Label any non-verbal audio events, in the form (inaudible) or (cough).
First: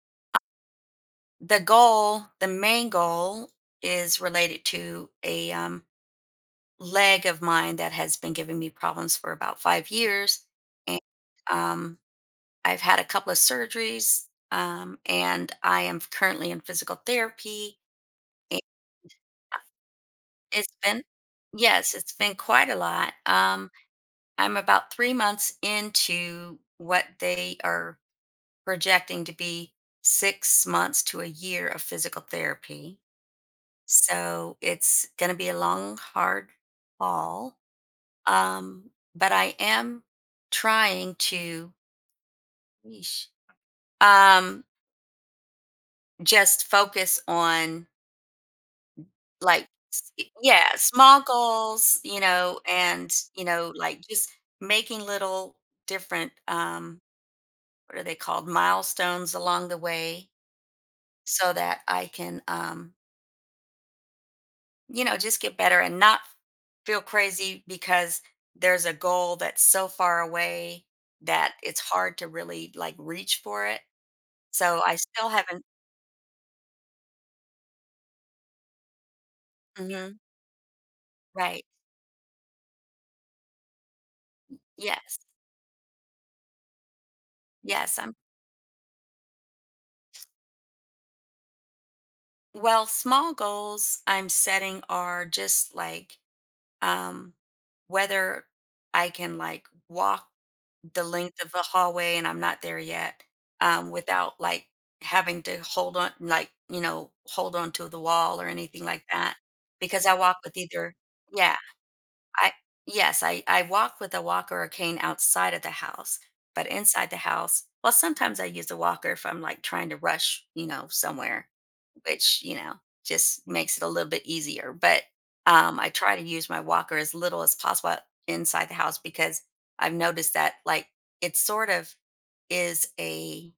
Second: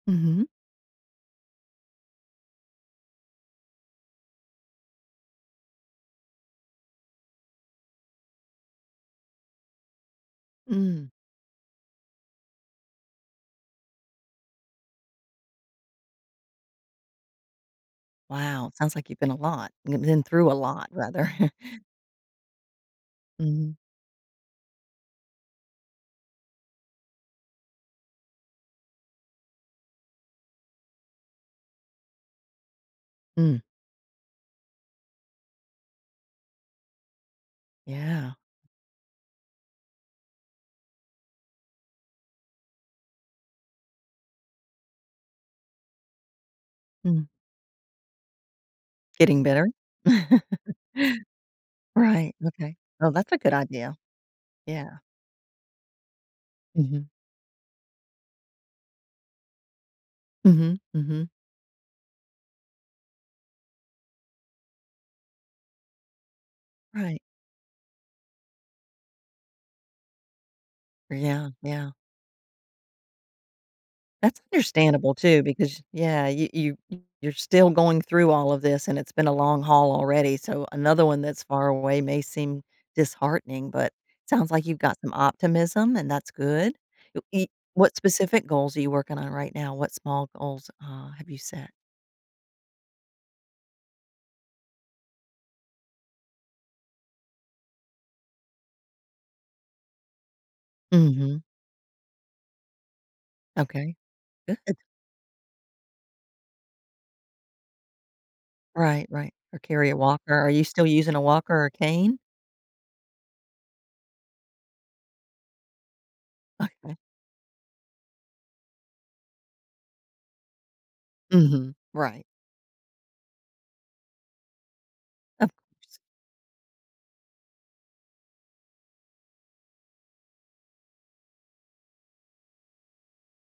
I Mhm. The goal, the main goal is related to a, um, leg of mine that has been giving me problems for about 5 years. Eh, Mm. um, I've had a couple of surgeries, um, and I am currently in physical therapy a Wow, sounds like you've been a lot you've been through a It's lot been rather. (chuckles) Yes, it's been quite a lot, um, Mhm. I'm about 3 months into what they are projecting to be 6 months to a year of physical therapy, Mm. so it's gonna be a long, hard fall, Yeah. um, but I am trying to yeesh, um just focus Mm. on Getting like better? s Y yeah, (chuckles) small goals, you Right, know, okay. Well, and, that's a you good know, idea. like, just Yeah. making little different, um- Mhm. what are they called- milestones along the way Mhm, mhm. so that I can, um you know, just get better, and not f feel Right. crazy because there's a goal that's so far away Yeah, that it's yeah. hard to really, like, reach for it, That's so, I understandable, still too, haven't because, yeah, you you you're still going through all of this, and it's been a long haul Mhm. already, so another one that's Right. far away may seem disheartening, but sounds like you've got some Yes. optimism, and that's good. You i what Yes, I'm specific goals are you working on right now, what small goals, uh, have you set? Well, small goals I'm setting are just, like, um, whether I can, like, walk the length Mhm. of the hallway- and I'm not there yet- um, Okay, without, good. like, having to hold on like, you know, hold on to the wall or anything like Right, right, that or carry a because I walker. walk Are with you still either using a walker Yeah, or a cane? I Yes, I I walk with a walker or cane outside of the house, but Okay. inside the house well, sometimes I use a walker if I'm, like, trying to rush, you know, somewhere, Mhm, right. which, you know, just makes it a little bit easier, but, Of um, I course. try to use my walker as little as possible o inside the house because I've noticed that, like, it sort of is a